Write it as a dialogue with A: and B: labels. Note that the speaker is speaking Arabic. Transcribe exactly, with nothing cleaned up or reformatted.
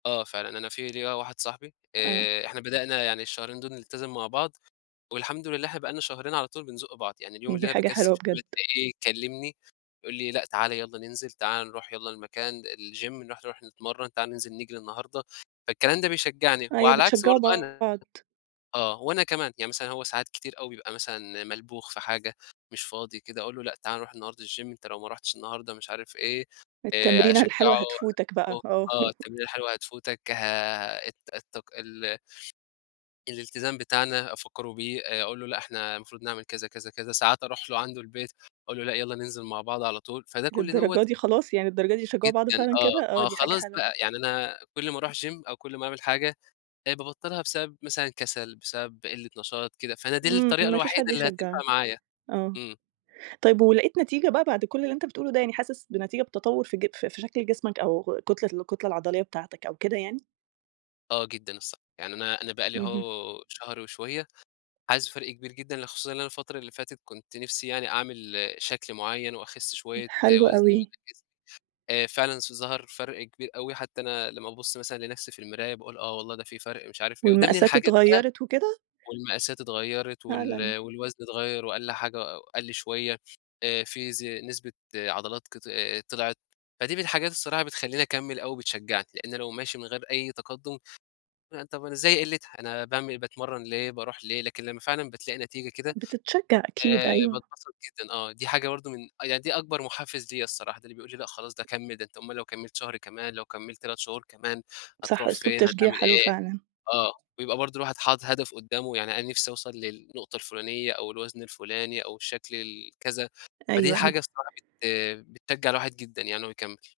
A: آه فعلًا أنا في ليَّ واحد صاحبي
B: آه.
A: آآ، إحنا بدأنا يعني الشهرين دول نلتزم مع بعض والحمد لله إحنا بقى لنا شهرين على طول بنزُق بعض، يعني اليوم اللي
B: دي
A: أنا
B: حاجة
A: باكسل
B: حلوة
A: فيه
B: بجد.
A: ألاقيه كلمني يقول لي: "لأ تعالَ يالّا ننزل، تعالَ نروح يالّا المكان الجيم نروح نروح نتمرن، تعالَ ننزل نجري النهارده،" فالكلام ده بيشجعني، وعلى
B: أيوه
A: العكس
B: بتشجعوا
A: برضو أنا،
B: بعض.
A: آه، وأنا كمان، يعني مثلًا هو ساعات كتير أوي بيبقى مثلًا ملبوخ في حاجة مش فاضي كده، أقول له: "لأ تعالَ نروح النهارده الجيم، أنت لو ما رُحتش النهارده" مش عارف إيه آآ،
B: التمرينة
A: أشجعه
B: الحلوة هتفوتك بقى آه.
A: آه التمرينة الحلوة هتفوتك آآ الت التك ال الالتزام بتاعنا أفكره بيه آآ، أقول له لأ إحنا المفروض نعمل كذا كذا كذا، ساعات أروح له عنده البيت أقول له: "لأ يالّا ننزل مع بعض على طول،" فده كُلّ دوّة
B: للدرجة دي خلاص يعني للدرجة دي بتشجعوا بعض
A: جدًا
B: فعلًا كده؟!
A: آه،
B: آه
A: ما
B: دي حاجة
A: خلاص
B: حلوة.
A: بقى يعني أنا كُلّ ما أروح جيم أو كُلّ ما أعمل حاجة، بقيت بابطلها بسبب مثلًا كسل، بسبب قلة نشاط كده، فأنا دي
B: إمم،
A: الطريقة
B: إمم. ما فيش
A: الوحيدة
B: حد
A: اللي هتنفع
B: يشجعك،
A: معايا،
B: آه،
A: إمم.
B: طيب ولقيت نتيجة بقى بعد كُلّ اللي أنت بتقوله ده، يعني حاسس بنتيجة بتتطور في ج ف في شكل جسمك أو كتلة الكتلة العضلية بتاعتك أو كده يعني؟
A: آه جدًا، الص يعني أنا أنا بقى لي
B: اهم.
A: اهو شهر وشوية حاسس بفرق كبير جدًا، ل خصوصًا إن أنا الفترة اللي فاتت كنت نِفسي يعني أعمل شكل معين وأخس شوية
B: حلو
A: وزن و
B: أوي.
A: [unintelligible] آآ، فعلًا س ظهر فرق كبير أوي، حتى أنا لمّا بابص مثلًا لنَفسي في المرايا باقول آه والله ده في فرق مش عارف إيه، وده من
B: والمقاسات
A: الحاجات بقى
B: اتغيرت وكده؟
A: والمقاسات اتغيرت
B: فعلًا!
A: وال والوزن اتغير وقَلّ حاجة قَلّ شوية آآ، في ز نسبة عضلات كط طلعِت، فدي من الحاجات الصراحة بتخلّيني أكمّل أو بتشجعني، لأن لو ماشي من غير أي تقدم، طب أنا زي قِلتها أنا باعمل باتمرن ليه، باروح ليه! لكن لمّا فعلًا بتلاقي نتيجة كده
B: بتتشجع أكيد
A: آآ،
B: أيوه.
A: باتبسط جدًا آه، دي حاجة برضو من آه يعني دي أكبر محفز ليَّ الصراحة، ده اللي بيقول لي لأ خلاص ده كمّل، ده أنت أومال لو كمّلت شهر كمان لو كمّلت تلات شهور كمان
B: صح
A: هتروح
B: أسلوب
A: فين،
B: تشجيع
A: هتعمل
B: حلو
A: إيه،
B: فعلًا.
A: آه بيبقى برضو الواحد حاطط هدف قدامه، يعني أنا نِفسي أوصل للنقطة الفلانية أو الوزن الفلاني أو الشكل ال كذا، فدي
B: أيوه
A: حاجة
B: أيوه.
A: بصراحة بت بتشجع الواحد جدًا يعني إن هو يكمّل.